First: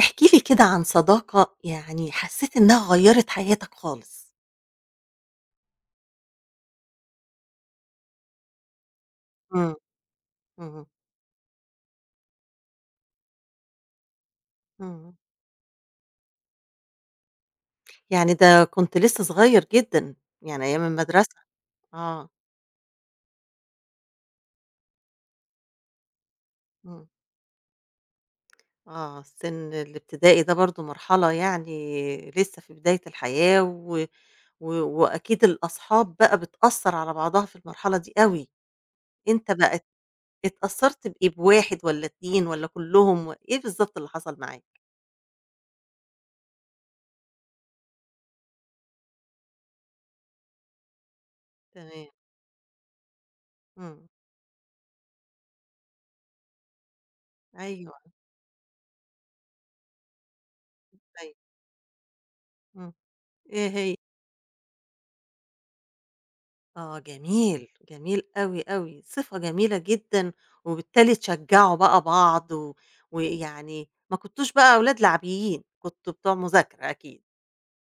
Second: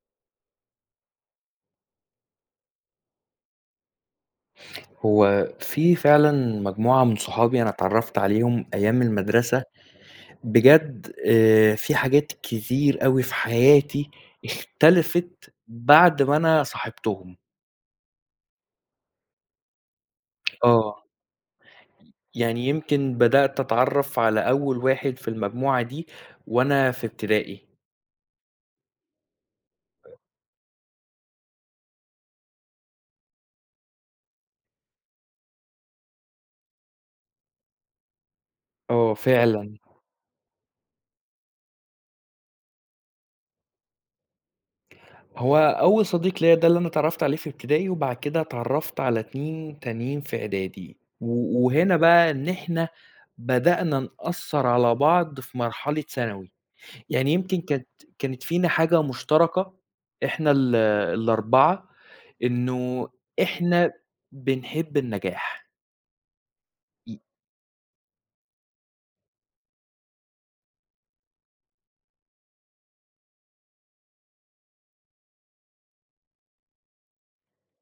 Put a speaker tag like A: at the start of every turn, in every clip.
A: احكِ لي كده عن صداقة يعني حسّيت إنها غيّرِت حياتك خالص.
B: هو في فعلًا مجموعة من صحابي أنا اتعرّفت عليهم أيام المدرسة،
A: إمم، اهم،
B: بجد في حاجات كتير أوي في حياتي
A: إمم.
B: اختلفت بعد ما أنا صاحبتهم.
A: يعني ده كنت لسّه صغير جدًا، يعني أيام
B: آه،
A: المدرسة. آه،
B: يعني يمكن بدأت أتعرّف على أول واحد في المجموعة دي وأنا
A: إمم.
B: في ابتدائي.
A: آه، سِن الابتدائي ده برضه مرحلة يعني لسّه في بداية الحياة و و وأكيد الأصحاب بقى بتأثّر على بعضها في المرحلة دي أوي.
B: آه
A: أنت
B: فعلًا.
A: بقى اتأثّرت بإيه، بواحد والّا 2 والّا كُلّهم و إيه بالضبط اللي حصل معاك؟
B: هو أول صديق ليّا ده اللي أنا اتعرّفت عليه في ابتدائي، وبعد كده اتعرّفت على 2 تانيين في إعدادي، و وهنا
A: تمام.
B: بقى إن إحنا بدأنا
A: إمم.
B: نأثّر على بعض في مرحلة ثانوي، يعني يمكن كانت
A: أيوه،
B: كانت فينا حاجة مشتركة إحنا ال
A: أيوه.
B: ال4
A: إمم.
B: إنه
A: إيه
B: إحنا
A: هي؟
B: بنحب النجاح،
A: آه
B: ي
A: جميل، جميل أوي، أوي، صفة جميلة جدًا، وبالتالي تشجّعوا بقى بعض ويعني ما كنتوش بقى أولاد لعبيين، كنتوا بتوع مذاكرة أكيد.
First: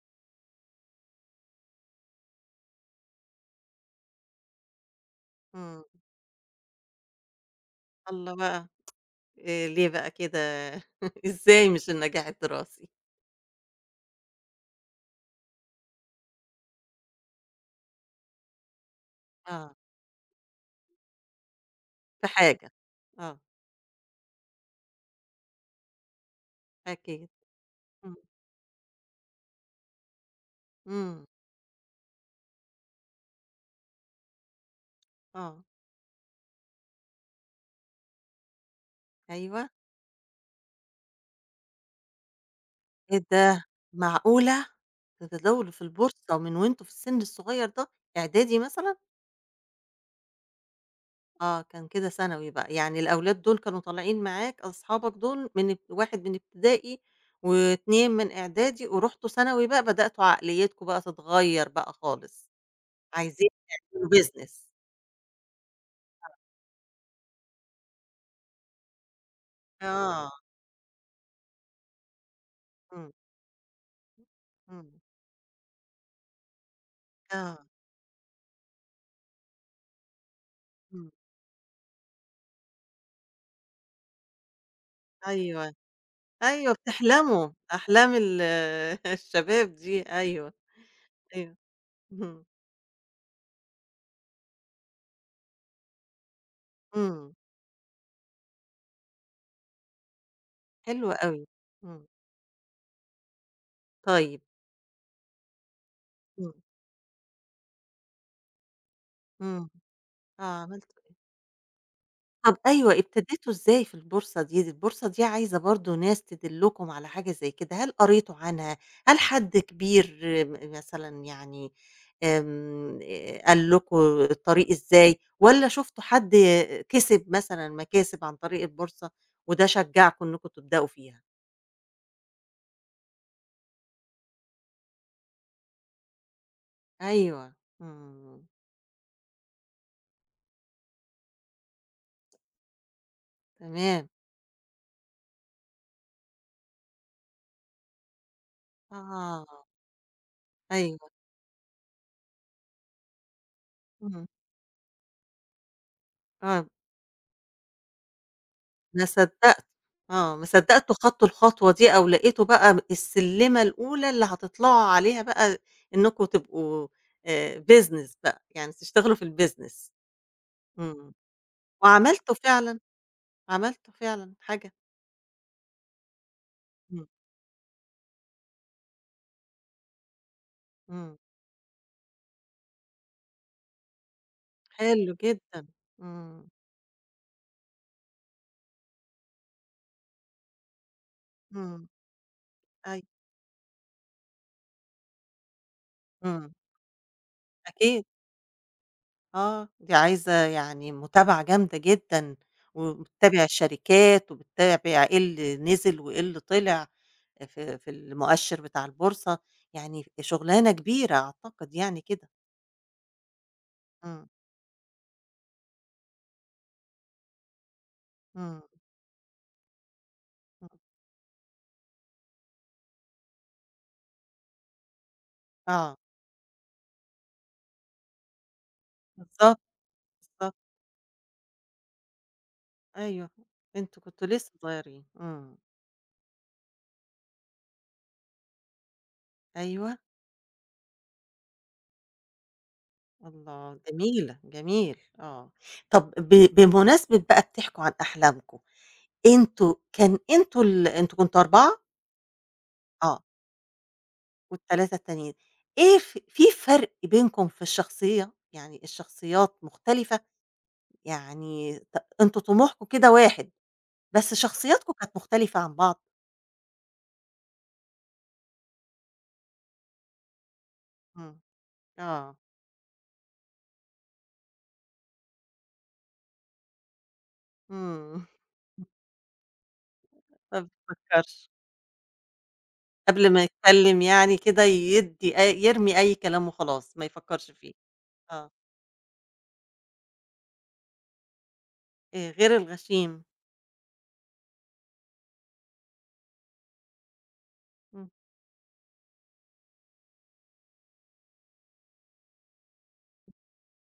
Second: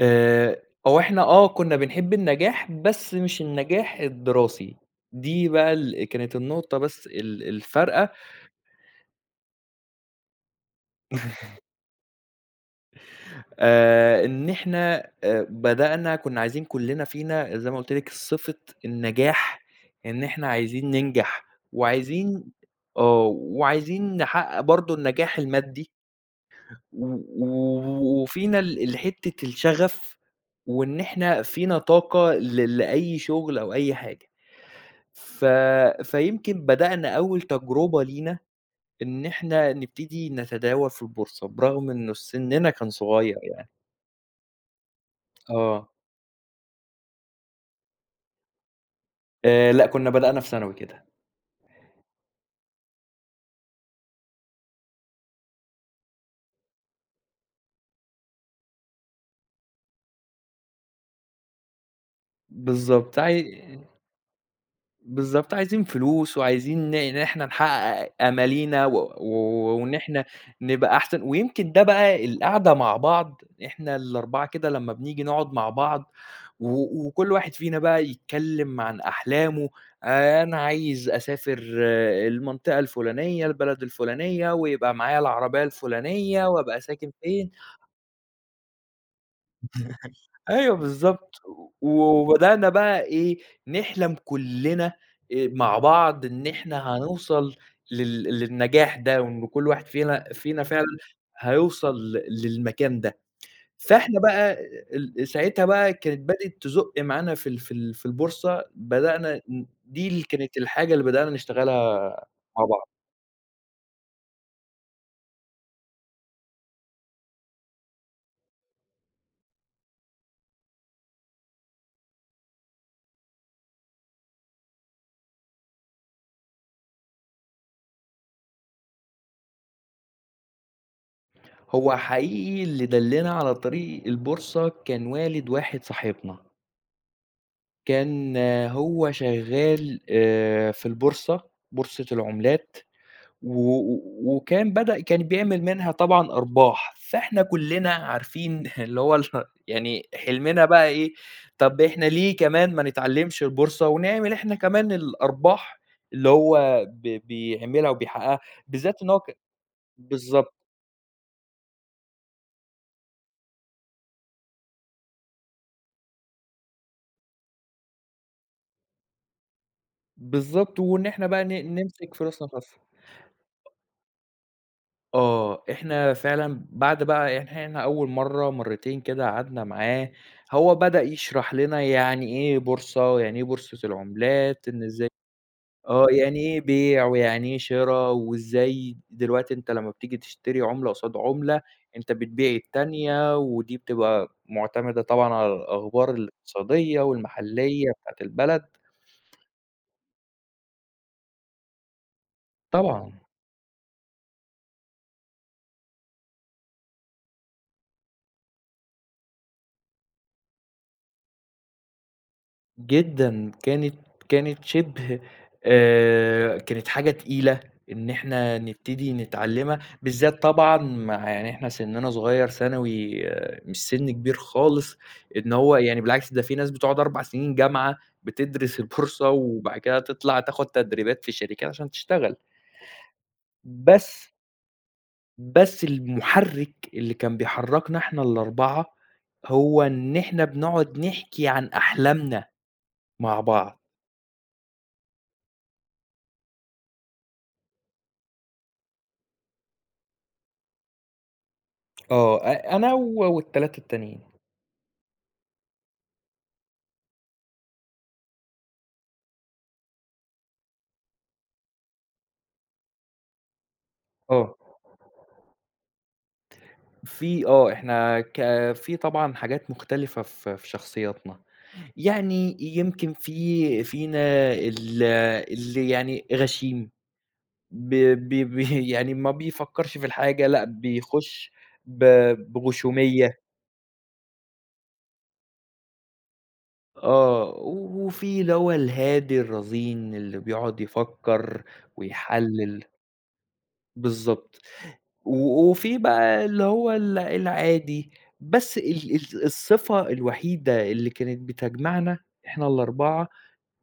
B: أو إحنا آه كنا بنحب النجاح، بس مش النجاح الدراسي، دي بقى
A: إمم،
B: كانت النقطة بس ال الفارقة.
A: الله بقى، ليه بقى كده؟ إزاي مش النجاح الدراسي؟
B: إن إحنا بدأنا كُنّا عايزين كُلّنا فينا زي ما قُلت لِك صِفة النجاح،
A: آه،
B: إن إحنا عايزين ننجح
A: في
B: وعايزين
A: حاجة، آه،
B: وعايزين نحقق برضه النجاح المادي و
A: أكيد، إمم،
B: و وفينا ال حتّة الشغف وإن
A: إمم،
B: إحنا فينا طاقة لأي شُغل أو أي حاجة. ف
A: آه،
B: فيمكن بدأنا أول تجربة لينا إن
A: أيوه،
B: إحنا نبتدي نتداول في البورصة برغم إنه سِنّنا كان
A: إيه
B: صغيّر
A: ده؟
B: يعني.
A: معقولة! ده تداولوا في
B: آه.
A: البورصة من وأنتم في السن الصغير ده، إعدادي مثلًا؟
B: لأ، كُنّا بدأنا في ثانوي كده.
A: آه، كان كده ثانوي بقى، يعني الأولاد دول كانوا طالعين معاك أصحابك دول من واحد من ابتدائي، و2 من إعدادي، ورُحتوا ثانوي بقى بدأتوا عقليتكم بقى تتغيّر بقى خالص،
B: بالضبط، عاي
A: عايزين تعملوا business.
B: بالضبط، عايزين فلوس وعايزين إن إحنا نحقق آمالينا و و وإن إحنا
A: آه،
B: نبقى أحسن، ويمكن ده بقى القعدة مع
A: إمم،
B: بعض إحنا ال4 كده
A: إمم،
B: لمّا بنيجي نقعد مع بعض و وكل واحد
A: آه،
B: فينا بقى يتكلم عن أحلامه، أنا عايز
A: إمم،
B: أسافر المنطقة الفلانية، البلد الفلانية، ويبقى معايا العربية
A: أيوه،
B: الفلانية،
A: أيوه
B: وأبقى ساكن
A: بتحلموا،
B: فين.
A: أحلام الشباب دي، أيوه،
B: أيوه بالضبط،
A: أيوه، اهم،
B: وبدأنا بقى إيه، نحلم كلّنا مع بعض إن إحنا
A: إمم،
B: هنوصل لل للنجاح ده، وإن كل واحد فينا فعلًا
A: حلو أوي،
B: هيوصل
A: إمم،
B: للمكان ده، فإحنا
A: طيب،
B: بقى ساعتها بقى كانت
A: إمم،
B: بدأت تزُق معانا في البورصة، بدأنا ن
A: إمم،
B: دي اللي
A: آه،
B: كانت الحاجة
A: عملتوا
B: اللي
A: إيه؟
B: بدأنا نشتغلها
A: طب
B: مع بعض،
A: أيوه، ابتديتوا إزاي في البورصة دي؟ البورصة دي عايزة برضه ناس تدلّكم على حاجة زي كده، هل قريتوا عنها؟ هل حد كبير مثلًا يعني آمم، قال لكم الطريق إزاي، والّا شُفتوا حد كسب مثلًا مكاسب عن طريق البورصة وده شجّعكم إنكم تبدأوا فيها؟
B: هو حقيقي اللي دلّنا على طريق البورصة كان والد واحد صاحبنا.
A: أيوه،
B: كان
A: إمم،
B: آه، هو شغال في البورصة، بورصة العملات و و
A: تمام،
B: وكان كان بيعمل منها طبعًا أرباح، فإحنا كُلّنا عارفين اللي هو
A: آه،
B: يعني حلمنا بقى
A: أيوه،
B: إيه، طب إحنا ليه كمان ما نتعلّمش البورصة
A: إمم،
B: ونعمل إحنا كمان الأرباح اللي
A: آه.
B: هو بيعملها وبيحققها، بالذات
A: ما
B: إن هو ك
A: صدّقت، آه، ما
B: بالضبط،
A: صدّقتوا خدتوا الخطوة دي أو لقيتوا بقى السلِّمة الأولى اللي هتطلعوا عليها بقى إنّكم تبقوا business بقى، يعني تشتغلوا في الbusiness.
B: بالضبط، وإن
A: إمم،
B: إحنا بقى نمسك
A: وعملتوا
B: فلوسنا خاصة.
A: فعلًا، عملتوا فعلًا حاجة،
B: آه، إحنا فعلًا بعد
A: إمم،
B: بقى إحنا أول مرّة، مرّتين كده قعدنا معاه، هو بدأ
A: إمم،
B: يشرح لنا يعني إيه بورصة، ويعني إيه بورصة العملات، إن إزاي
A: حلو جدًا،
B: آه، يعني
A: إمم،
B: إيه بيع، ويعني إيه شِرا، وإزاي دلوقتي أنت لمّا بتيجي تشتري عملة قصاد عملة،
A: إمم،
B: أنت بتبيع
A: أيوه،
B: التانية، ودي بتبقى مُعتمدة طبعًا على الأخبار
A: إمم،
B: الاقتصادية والمحلية
A: أكيد.
B: بتاعة البلد،
A: آه، دي عايزة يعني متابعة جامدة جدًا،
B: طبعًا.
A: وبتتابع الشركات وبتتابع إيه اللي نزل وإيه اللي طلع في المؤشر بتاع البورصة، يعني شغلانة كبيرة أعتقد يعني كده.
B: جدًا، كانت
A: إمم،
B: كانت شِبه كانت حاجة تقيلة إن إحنا
A: إمم،
B: نبتدي نتعلّمها، بالذات
A: إمم،
B: طبعًا مع يعني إحنا سِنّنا صغيّر ثانوي مش سِن كبير خالص، إن هو
A: آه،
B: يعني بالعكس ده في ناس بتقعد 4 سِنين جامعة بتدرس البورصة
A: بالضبط،
B: وبعد كده تطلع
A: بالضبط،
B: تاخد تدريبات في شركات عشان تشتغل،
A: أيوه، أنتم
B: بس
A: كنتم لسه صغيرين، إمم،
B: بس المُحرِّك اللي كان بيحرّكنا إحنا ال4 هو
A: أيوه،
B: إن إحنا بنقعد نحكي عن أحلامنا مع
A: الله
B: بعض.
A: جميلة، جميل، آه، طب بمناسبة بقى بتحكوا عن أحلامكم، أنتم كان أنتم ال أنتم كنتم 4؟
B: آه، أنا
A: آه.
B: وال3 التانيين،
A: وال3 التانيين، إيه في فرق بينكم في الشخصية؟ يعني الشخصيات مختلفة؟ يعني أنتم طموحكم كده واحد، بس
B: آه.
A: شخصياتكم كانت مختلفة عن بعض؟
B: في آه، إحنا ك في طبعًا حاجات مختلفة في
A: إمم،
B: شخصياتنا،
A: آه،
B: يعني يمكن فينا ال اللي يعني غشيم ب
A: إمم،
B: ب ب يعني ما بيفكّرش في الحاجة
A: ما
B: لأ،
A: بيفكّرش،
B: بيخش ب
A: قبل
B: بغشومية،
A: ما يتكلّم يعني كده يدّي أي يرمي أي كلام وخلاص، ما يفكّرش
B: آه،
A: فيه،
B: وفي
A: آه،
B: اللي هو الهادي الرزين اللي بيقعد يفكّر
A: غير
B: ويحلّل،
A: الغشيم،
B: بالضبط. و وفي بقى اللي هو
A: إمم،
B: العادي، بس ال ال الصفة الوحيدة اللي كانت بتجمعنا إحنا ال4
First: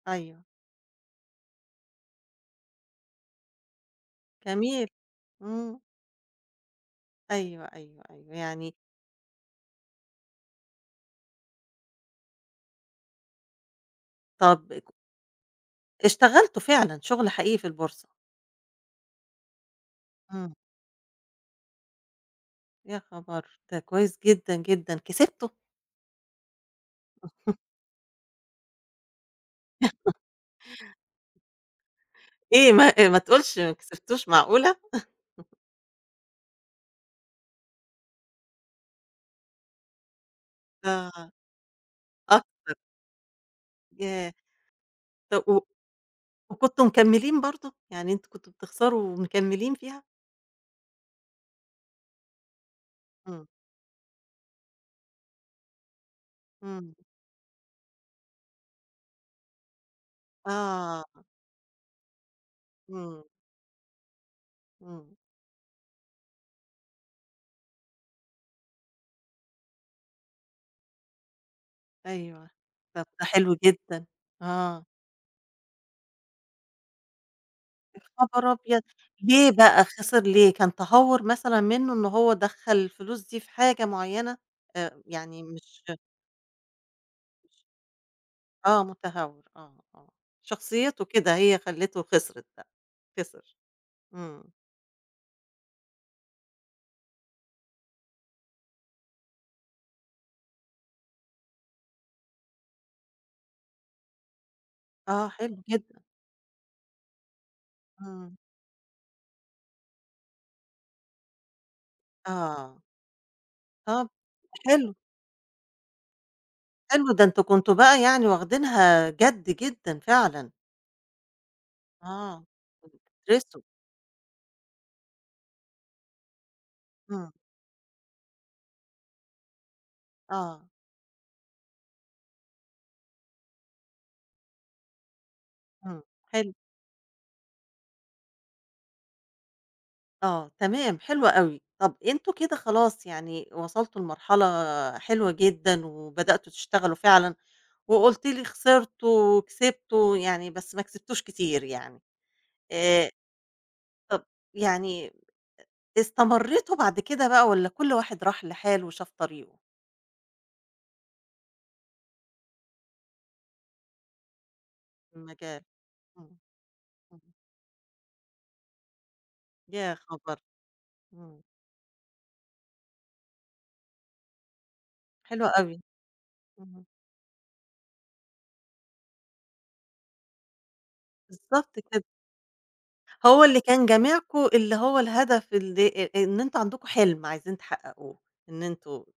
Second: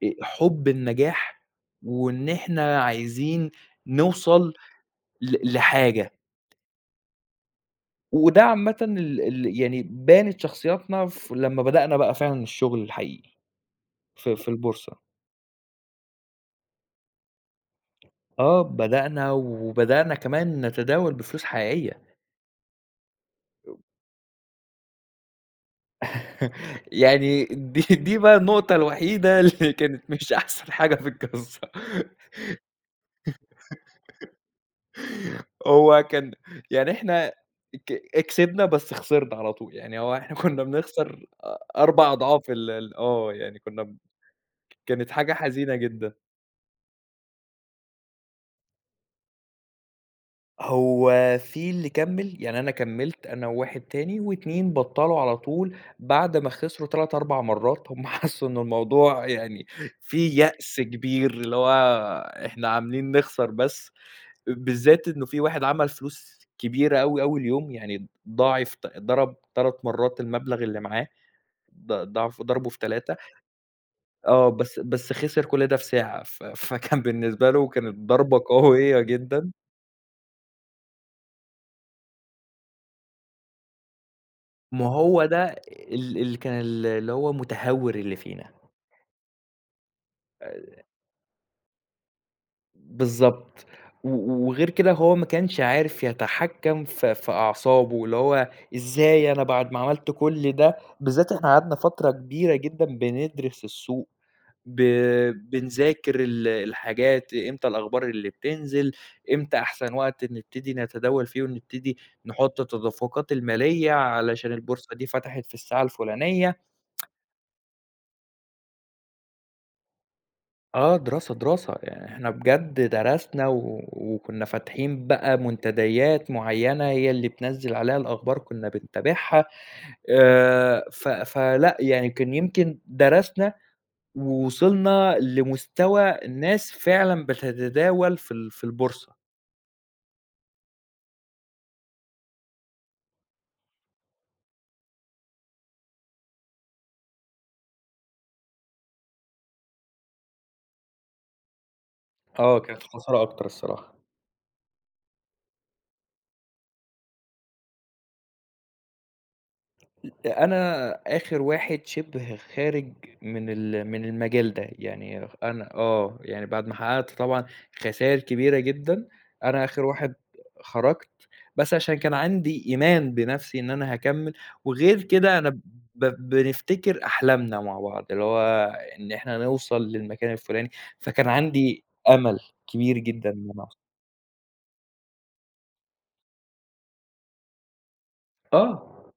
A: أيوه،
B: حُب النجاح، وإن إحنا عايزين نوصل
A: جميل، إمم،
B: لحاجة،
A: أيوه، أيوه، أيوه،
B: وده
A: يعني
B: عامةً ال ال يعني بانت شخصياتنا لمّا بدأنا بقى فعلًا الشغل الحقيقي في
A: طَب
B: البورصة.
A: اشتغلتوا فعلًا شغل حقيقي في البورصة،
B: آه، بدأنا
A: إمم.
B: كمان نتداول بفلوس حقيقية.
A: يا خبر! ده كويس جدًا، جدًا. كسبته؟
B: يعني دي بقى النقطة الوحيدة اللي كانت مش أحسن حاجة في القصة.
A: إيه ما تقولش ما كسبتوش معقولة!
B: هو كان يعني إحنا ك كسبنا بس خسرنا على طول، يعني هو إحنا كنا بنخسر
A: آه،
B: 4
A: آه
B: أضعاف ال ال آه، يعني كنا
A: ياه!
B: كانت حاجة
A: طب
B: حزينة جدًا.
A: وكنتم مكملين برضه؟ يعني أنتم كنتم بتخسروا ومكملين فيها؟
B: هو في اللي كمّل، يعني أنا كمّلت
A: إمم،
B: أنا وواحد تاني و2 بطّلوا على طول بعد ما خسروا
A: إمم،
B: 3، 4 مرّات، هم حسّوا إن الموضوع يعني في يأس
A: آه،
B: كبير، اللي هو إحنا عاملين
A: إمم،
B: نخسر بس. بالذات
A: إمم،
B: إنه في واحد عمل فلوس كبيرة أوي، أول يوم، يعني ضاعف ت ضرب 3 مرّات المبلغ اللي معاه، ضعف
A: أيوه.
B: ضربه في
A: طب
B: 3
A: ده حلو جدًا،
B: آه، بس
A: آه.
B: بس خسر كل ده في ساعة، فكان بالنسبة له كانت
A: يا
B: ضربة
A: خبر أبيض!
B: قوية
A: ليه
B: جدًا.
A: بقى خسر ليه؟ كان تهور مثلًا منه إن هو دخّل الفلوس دي في حاجة معينة؟
B: ما هو
A: يعني
B: ده
A: مش
B: ال اللي كان ال اللي هو متهور اللي فينا،
A: آه، متهور، آه، آه،
B: آآ
A: شخصيته كده هي خلّته خسرِت بقى، خسر،
B: بالضبط، و
A: إمم،
B: وغير كده هو ما كانش عارف يتحكم في أعصابه، اللي هو إزاي أنا بعد ما عملت كل ده بالذات إحنا قعدنا فترة كبيرة جدًا بندرس السوق. ب
A: آه، حلو جدًا،
B: بنذاكر الحاجات، إمتى الأخبار اللي
A: إمم،
B: بتنزل، إمتى أحسن وقت نبتدي نتداول فيه ونبتدي نحُط
A: آه،
B: التدفقات المالية
A: طَب
B: علشان
A: حلو،
B: البورصة دي فتحت في الساعة الفُلانية.
A: حلو ده أنتم كنتم بقى يعني واخدينها جَد جدًا فعلًا،
B: آه، دراسة، دراسة، يعني إحنا
A: آه،
B: بجد درسنا
A: بتدرسوا،
B: و وكُنّا فاتحين بقى منتديات معيّنة هي اللي
A: إمم،
B: بتنزّل عليها الأخبار كُنّا بنتابعها،
A: آه،
B: ف فلأ، يعني كان يمكن درسنا ووصلنا
A: إمم،
B: لمستوى
A: حلو،
B: الناس فعلًا بتتداول في البورصة.
A: آه، تمام، حلو أوي، طَب أنتم كده خلاص يعني وصلتوا لمرحلة حلوة جدًا وبدأتوا تشتغلوا فعلًا، وقُلت لي خسرتوا وكسبتوا يعني بس ما كسبتوش كتير يعني،
B: آه، كانت
A: آآ
B: خسارة أكتر الصراحة.
A: طب يعني استمريتوا بعد كده بقى والّا كل واحد راح لحاله وشاف طريقه
B: أنا آخر واحد شِبه خارج من من المجال ده،
A: في
B: يعني
A: المجال؟
B: أنا آه،
A: إمم،
B: يعني بعد ما حققت
A: إمم،
B: طبعًا خسائر كبيرة جدًا، أنا آخر
A: يا
B: واحد
A: خبر!
B: خرجت،
A: إمم،
B: بس عشان كان عندي إيمان بنَفْسي إن أنا هاكمّل، وغير كده
A: حلو
B: أنا
A: أوي،
B: ب
A: إمم،
B: بنفتكر أحلامنا مع بعض، اللي هو إن إحنا نوصل للمكان الفُلاني، فكان
A: بالضبط
B: عندي
A: كده،
B: أمل كبير جدًا
A: هو
B: إن
A: اللي
B: أنا أوصل.
A: كان جامعكم اللي هو الهدف اللي إن أنتم عندكم حلم عايزين تحققوه، إن أنتم
B: آه،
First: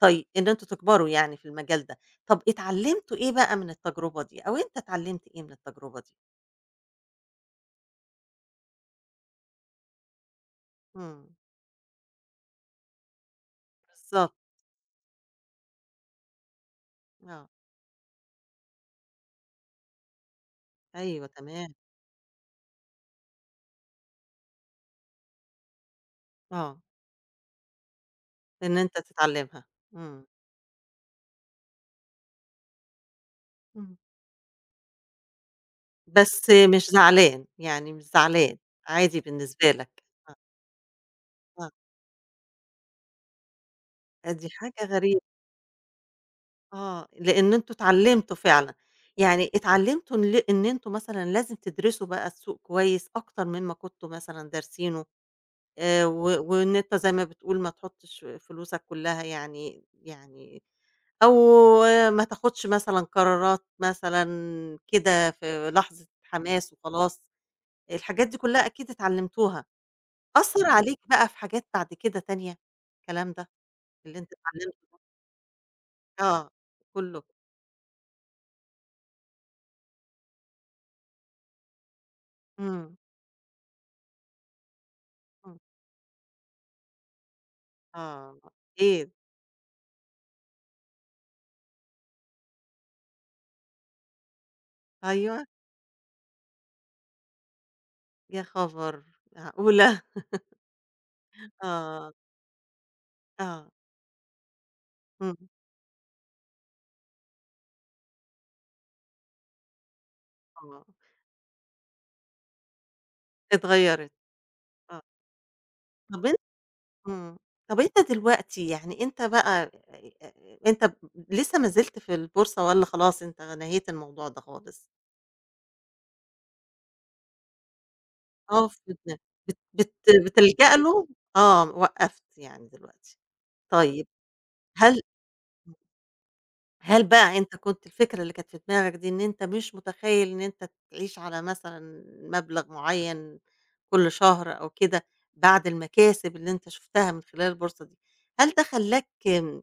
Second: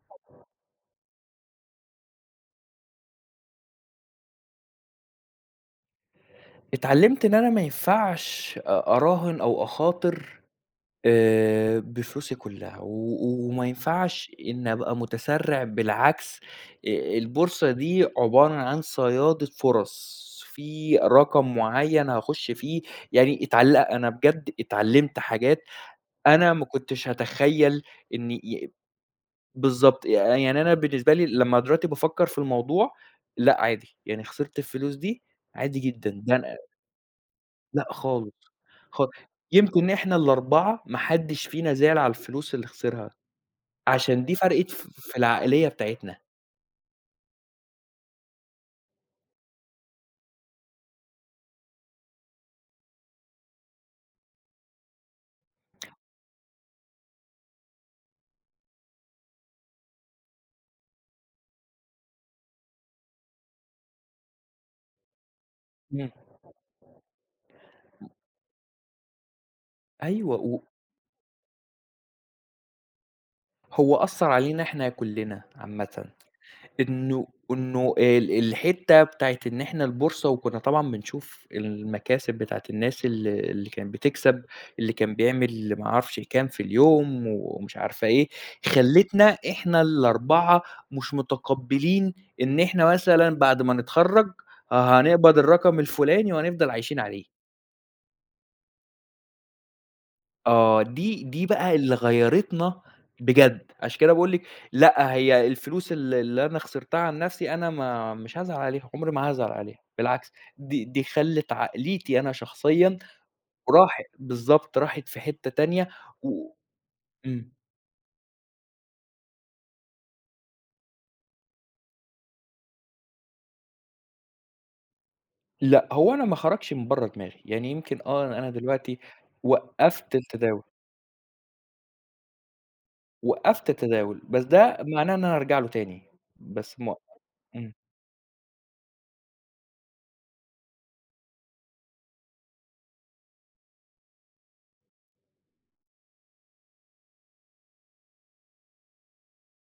A: طيب إن أنتم تكبروا يعني في المجال ده، طب اتعلمتوا إيه بقى من التجربة دي، أو أنت اتعلمت إيه من التجربة دي؟
B: اتعلّمت إن أنا ما ينفعش أراهن أو أخاطر
A: إمم،
B: بفلوسي كلّها، و وما
A: بالضبط،
B: ينفعش إن أبقى متسرّع بالعكس
A: آه،
B: البورصة دي عبارة عن صيادة فرص، في
A: أيوه
B: رقم
A: تمام،
B: معيّن هاخش فيه، يعني أنا بجد اتعلّمت حاجات أنا ما
A: آه،
B: كنتش هاتخيّل إني ي
A: إن أنت تتعلمها،
B: بالضبط،
A: إمم،
B: يعني أنا بالنسبة لي لمّا دلوقتي بافكّر في الموضوع لأ
A: إمم.
B: عادي، يعني خسرت الفلوس دي عادي جدًا، ده
A: بس
B: أنا
A: مش زعلان،
B: لأ
A: يعني مش
B: خالص،
A: زعلان،
B: خا
A: عادي بالنسبة لك،
B: يمكن إحنا
A: آه،
B: ال4 ما حدّش
A: آه،
B: فينا زعل على الفلوس اللي خسرها. عشان
A: آه،
B: دي
A: دي
B: فرقِت
A: حاجة
B: في
A: غريبة،
B: العقلية بتاعتنا.
A: آه، لإن أنتم اتعلمتوا فعلًا، يعني اتعلمتوا إن أنتم مثلًا لازم تدرسوا بقى السوق كويس أكتر مما كنتم مثلًا دارسينه، و وإن أنت زي ما بتقول ما تحطش فلوسك كلها يعني أو ما تاخدش مثلًا قرارات مثلًا كده في لحظة
B: إمم.
A: حماس وخلاص، الحاجات دي كلها أكيد اتعلمتوها.
B: أيوه،
A: أثّر عليك بقى في حاجات بعد كده تانية، الكلام ده
B: هو
A: اللي
B: أثّر
A: أنت
B: علينا
A: اتعلمته
B: إحنا
A: ده؟
B: كُلّنا عامةً،
A: آه، كلّه.
B: إنه الحتّة بتاعة إن إحنا البورصة وكُنّا طبعًا بنشوف المكاسب بتاعة
A: إمم،
B: الناس اللي كانت بتكسب، اللي كان
A: إمم،
B: بيعمل ما أعرفش كام في اليوم ومش عارفة إيه،
A: آه، إيه؟
B: خلّتنا إحنا ال4 مش متقبّلين إن إحنا مثلًا بعد ما نتخرّج آه، هنقبض
A: أيوه،
B: الرقم الفُلاني وهنفضل عايشين عليه.
A: يا خبر! معقولة!
B: آه، دي بقى اللي
A: آه،
B: غيّرتنا
A: آه،
B: بجد، عشان كده باقول لِك لأ،
A: إمم،
B: هي الفلوس اللي أنا خسرتها عن نَفْسي أنا ما مش هازعل عليها، عمري ما هازعل عليها، بالعكس دي
A: آه،
B: دي خلِّت عقليتي أنا شخصيًا
A: اتغيّرت،
B: بالضبط،
A: آه.
B: راحت في حتّة تانية
A: طَب
B: و
A: إمم،
B: إمم،
A: طَب أنت دلوقتي يعني أنت بقى أنت ب لسه ما زلت في البورصة والّا خلاص أنت نهيت الموضوع ده خالص؟
B: لأ، هو أنا ما خرجش من برّه دماغي، يعني يمكن آه، أنا
A: آه، في
B: دلوقتي
A: دماغك بت بت
B: وقّفت التداول،
A: بتلجأ له؟ آه، وقّفت يعني دلوقتي. طيب
B: بس ده
A: هل
B: معناه إن أنا هارجع له تاني، بس ما
A: هل بقى أنت
B: إمم.
A: كنت الفكرة اللي كانت في دماغك دي إن أنت مش متخيّل إن أنت تعيش على مثلًا مبلغ معيّن كل شهر أو كده، بعد المكاسب اللي أنت شُفتها من خلال البورصة دي، هل ده خلّاك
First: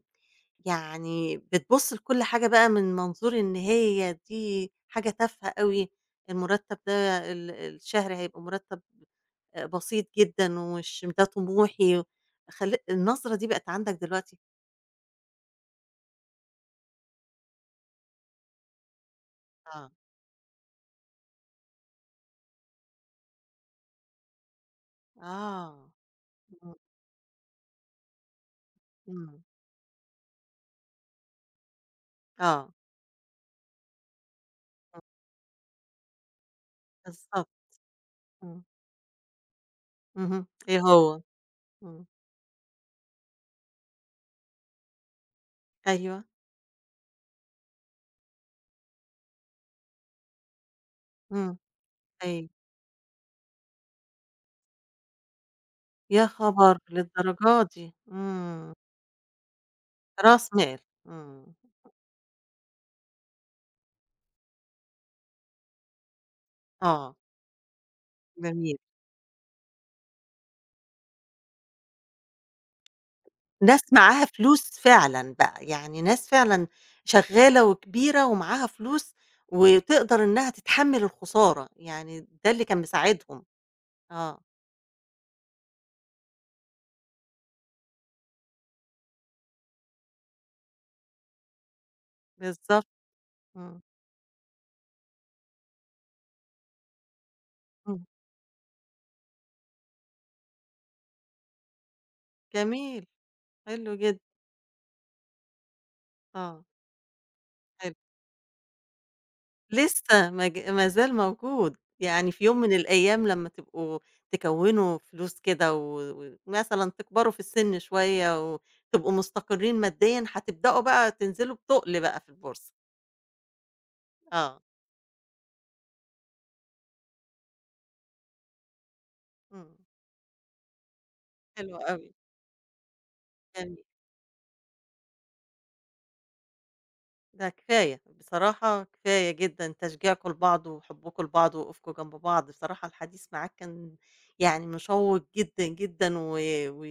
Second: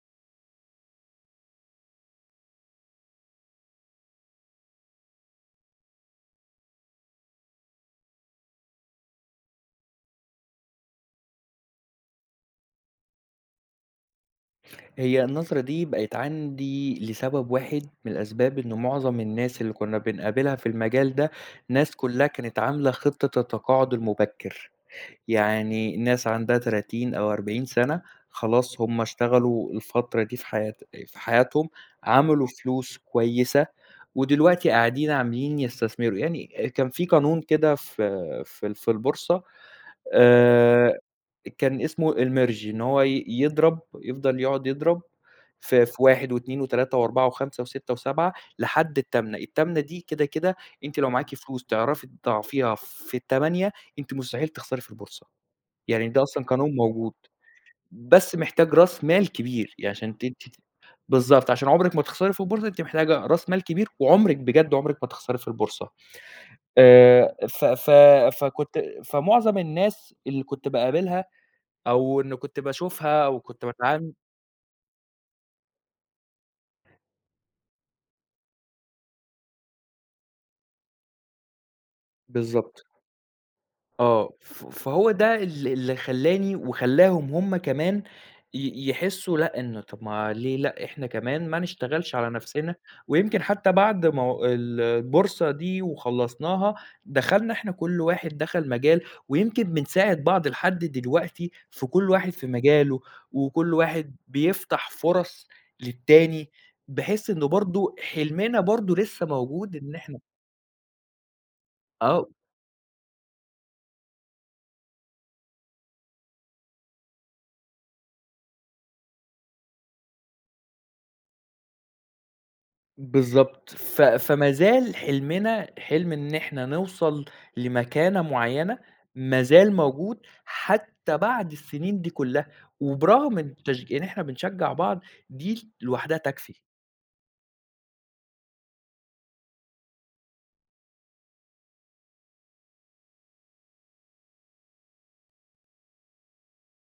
A: يعني بتبُص لكل حاجة بقى من منظور إن هي دي حاجة تافهة أوي، المرتب ده الشهري هيبقى مرتب بسيط جدًا ومش ده طموحي، خل النظرة دي بقت عندك دلوقتي؟
B: هي النظرة دي بقت عندي لسبب واحد من الأسباب إن معظم الناس اللي
A: آه،
B: كنا بنقابلها في المجال ده، ناس كلّها كانت عاملة خطة التقاعد المبكر،
A: آه،
B: يعني ناس عندها
A: إمم،
B: 30 أو 40 سَنة خلاص هم
A: إمم،
B: اشتغلوا الفترة دي في حياتهم، عملوا
A: آه.
B: فلوس كويسة، ودلوقتي قاعدين عاملين يستثمروا، يعني كان في قانون
A: بالضبط،
B: كده في
A: إمم،
B: في ال في البورصة إمم.
A: اهم، إيه
B: آآ
A: هو؟
B: كان
A: إمم،
B: اسمه الmerge إن هو يضرب يفضل يقعد يضرب في
A: أيوه،
B: 1 و2 و3 و4 و5 و6 و7 لحد التامنة، التامنة دي كده، كده أنتِ لو معاكِ
A: إمم،
B: فلوس تعرفي
A: أيوه،
B: تضاعفيها في ال8 أنتِ مستحيل تخسري في البورصة، يعني ده
A: يا
B: أصلًا
A: خبر!
B: قانون موجود،
A: للدرجة دي،
B: بس
A: إمم،
B: محتاج راس مال كبير، يعني عشان ت
A: رأس
B: ت
A: مال، إمم،
B: بالضبط، عشان عمرِك ما تخسري في البورصة أنتِ محتاجة راس مال كبير، وعمرِك بجد عمرِك ما تخسري في البورصة.
A: آه،
B: ف ف
A: جميل،
B: فكنت فمعظم الناس اللي كنت باقابلها أو إن كنت باشوفها أو كنت
A: ناس
B: باتعامل
A: معاها فلوس فعلًا بقى، يعني ناس فعلًا شغالة وكبيرة ومعاها فلوس، وتقدر إنها تتحمل الخسارة، يعني ده اللي كان
B: بالضبط،
A: مساعدهم،
B: آه،
A: آه،
B: ف فهو ده اللي خلّاني وخلّاهم هُم كمان يحسّوا لأ، إنه طَب ما ليه لأ، إحنا كمان ما نشتغلش على نَفْسنا،
A: بالضبط،
B: ويمكن حتى
A: إمم،
B: بعد ما هو البورصة دي وخلّصناها، دخلنا إحنا كل
A: إمم،
B: واحد دخل مجال، ويمكن بنساعد بعض لحد دلوقتي في كل واحد في مجاله،
A: جميل،
B: وكل
A: حلو
B: واحد
A: جدًا،
B: بيفتح فرص للتاني،
A: آه،
B: بحيث إنه
A: حلو.
B: برضه حلمنا برضه لسه موجود إن إحنا
A: لسه ما زال موجود،
B: آه،
A: يعني في يوم من الأيام لمّا تبقوا تكوّنوا فلوس كده ومثلًا تكبروا في السن شوية وتبقوا مستقرين ماديًا، هتبدأوا بقى تنزلوا بتُقل بقى في البورصة،
B: بالضبط. ف فما
A: آه،
B: زال حلمنا، حلم إن إحنا نوصل لمكانة معيّنة، ما زال
A: إمم،
B: موجود حتى بعد
A: حلو
B: السنين
A: أوي،
B: دي كلّها، وبرغم إن
A: جميل.
B: إن إحنا بنشجّع بعض، دي لوحدها تكفي.
A: ده كفاية، بصراحة كفاية جدًا تشجيعكم لبعض وحبكم لبعض ووقوفكم جنب بعض، بصراحة الحديث معاك كان يعني مشوّق جدًا، جدًا و و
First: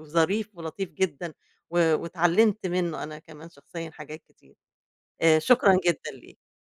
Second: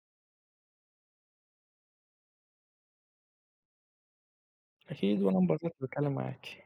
A: وظريف ولطيف جدًا، واتعلمت منه أنا كمان شخصيًا حاجات كتير،
B: أكيد وأنا انبسطت
A: شكرًا جدًا
B: بالكلام
A: ليك.
B: معاكِ.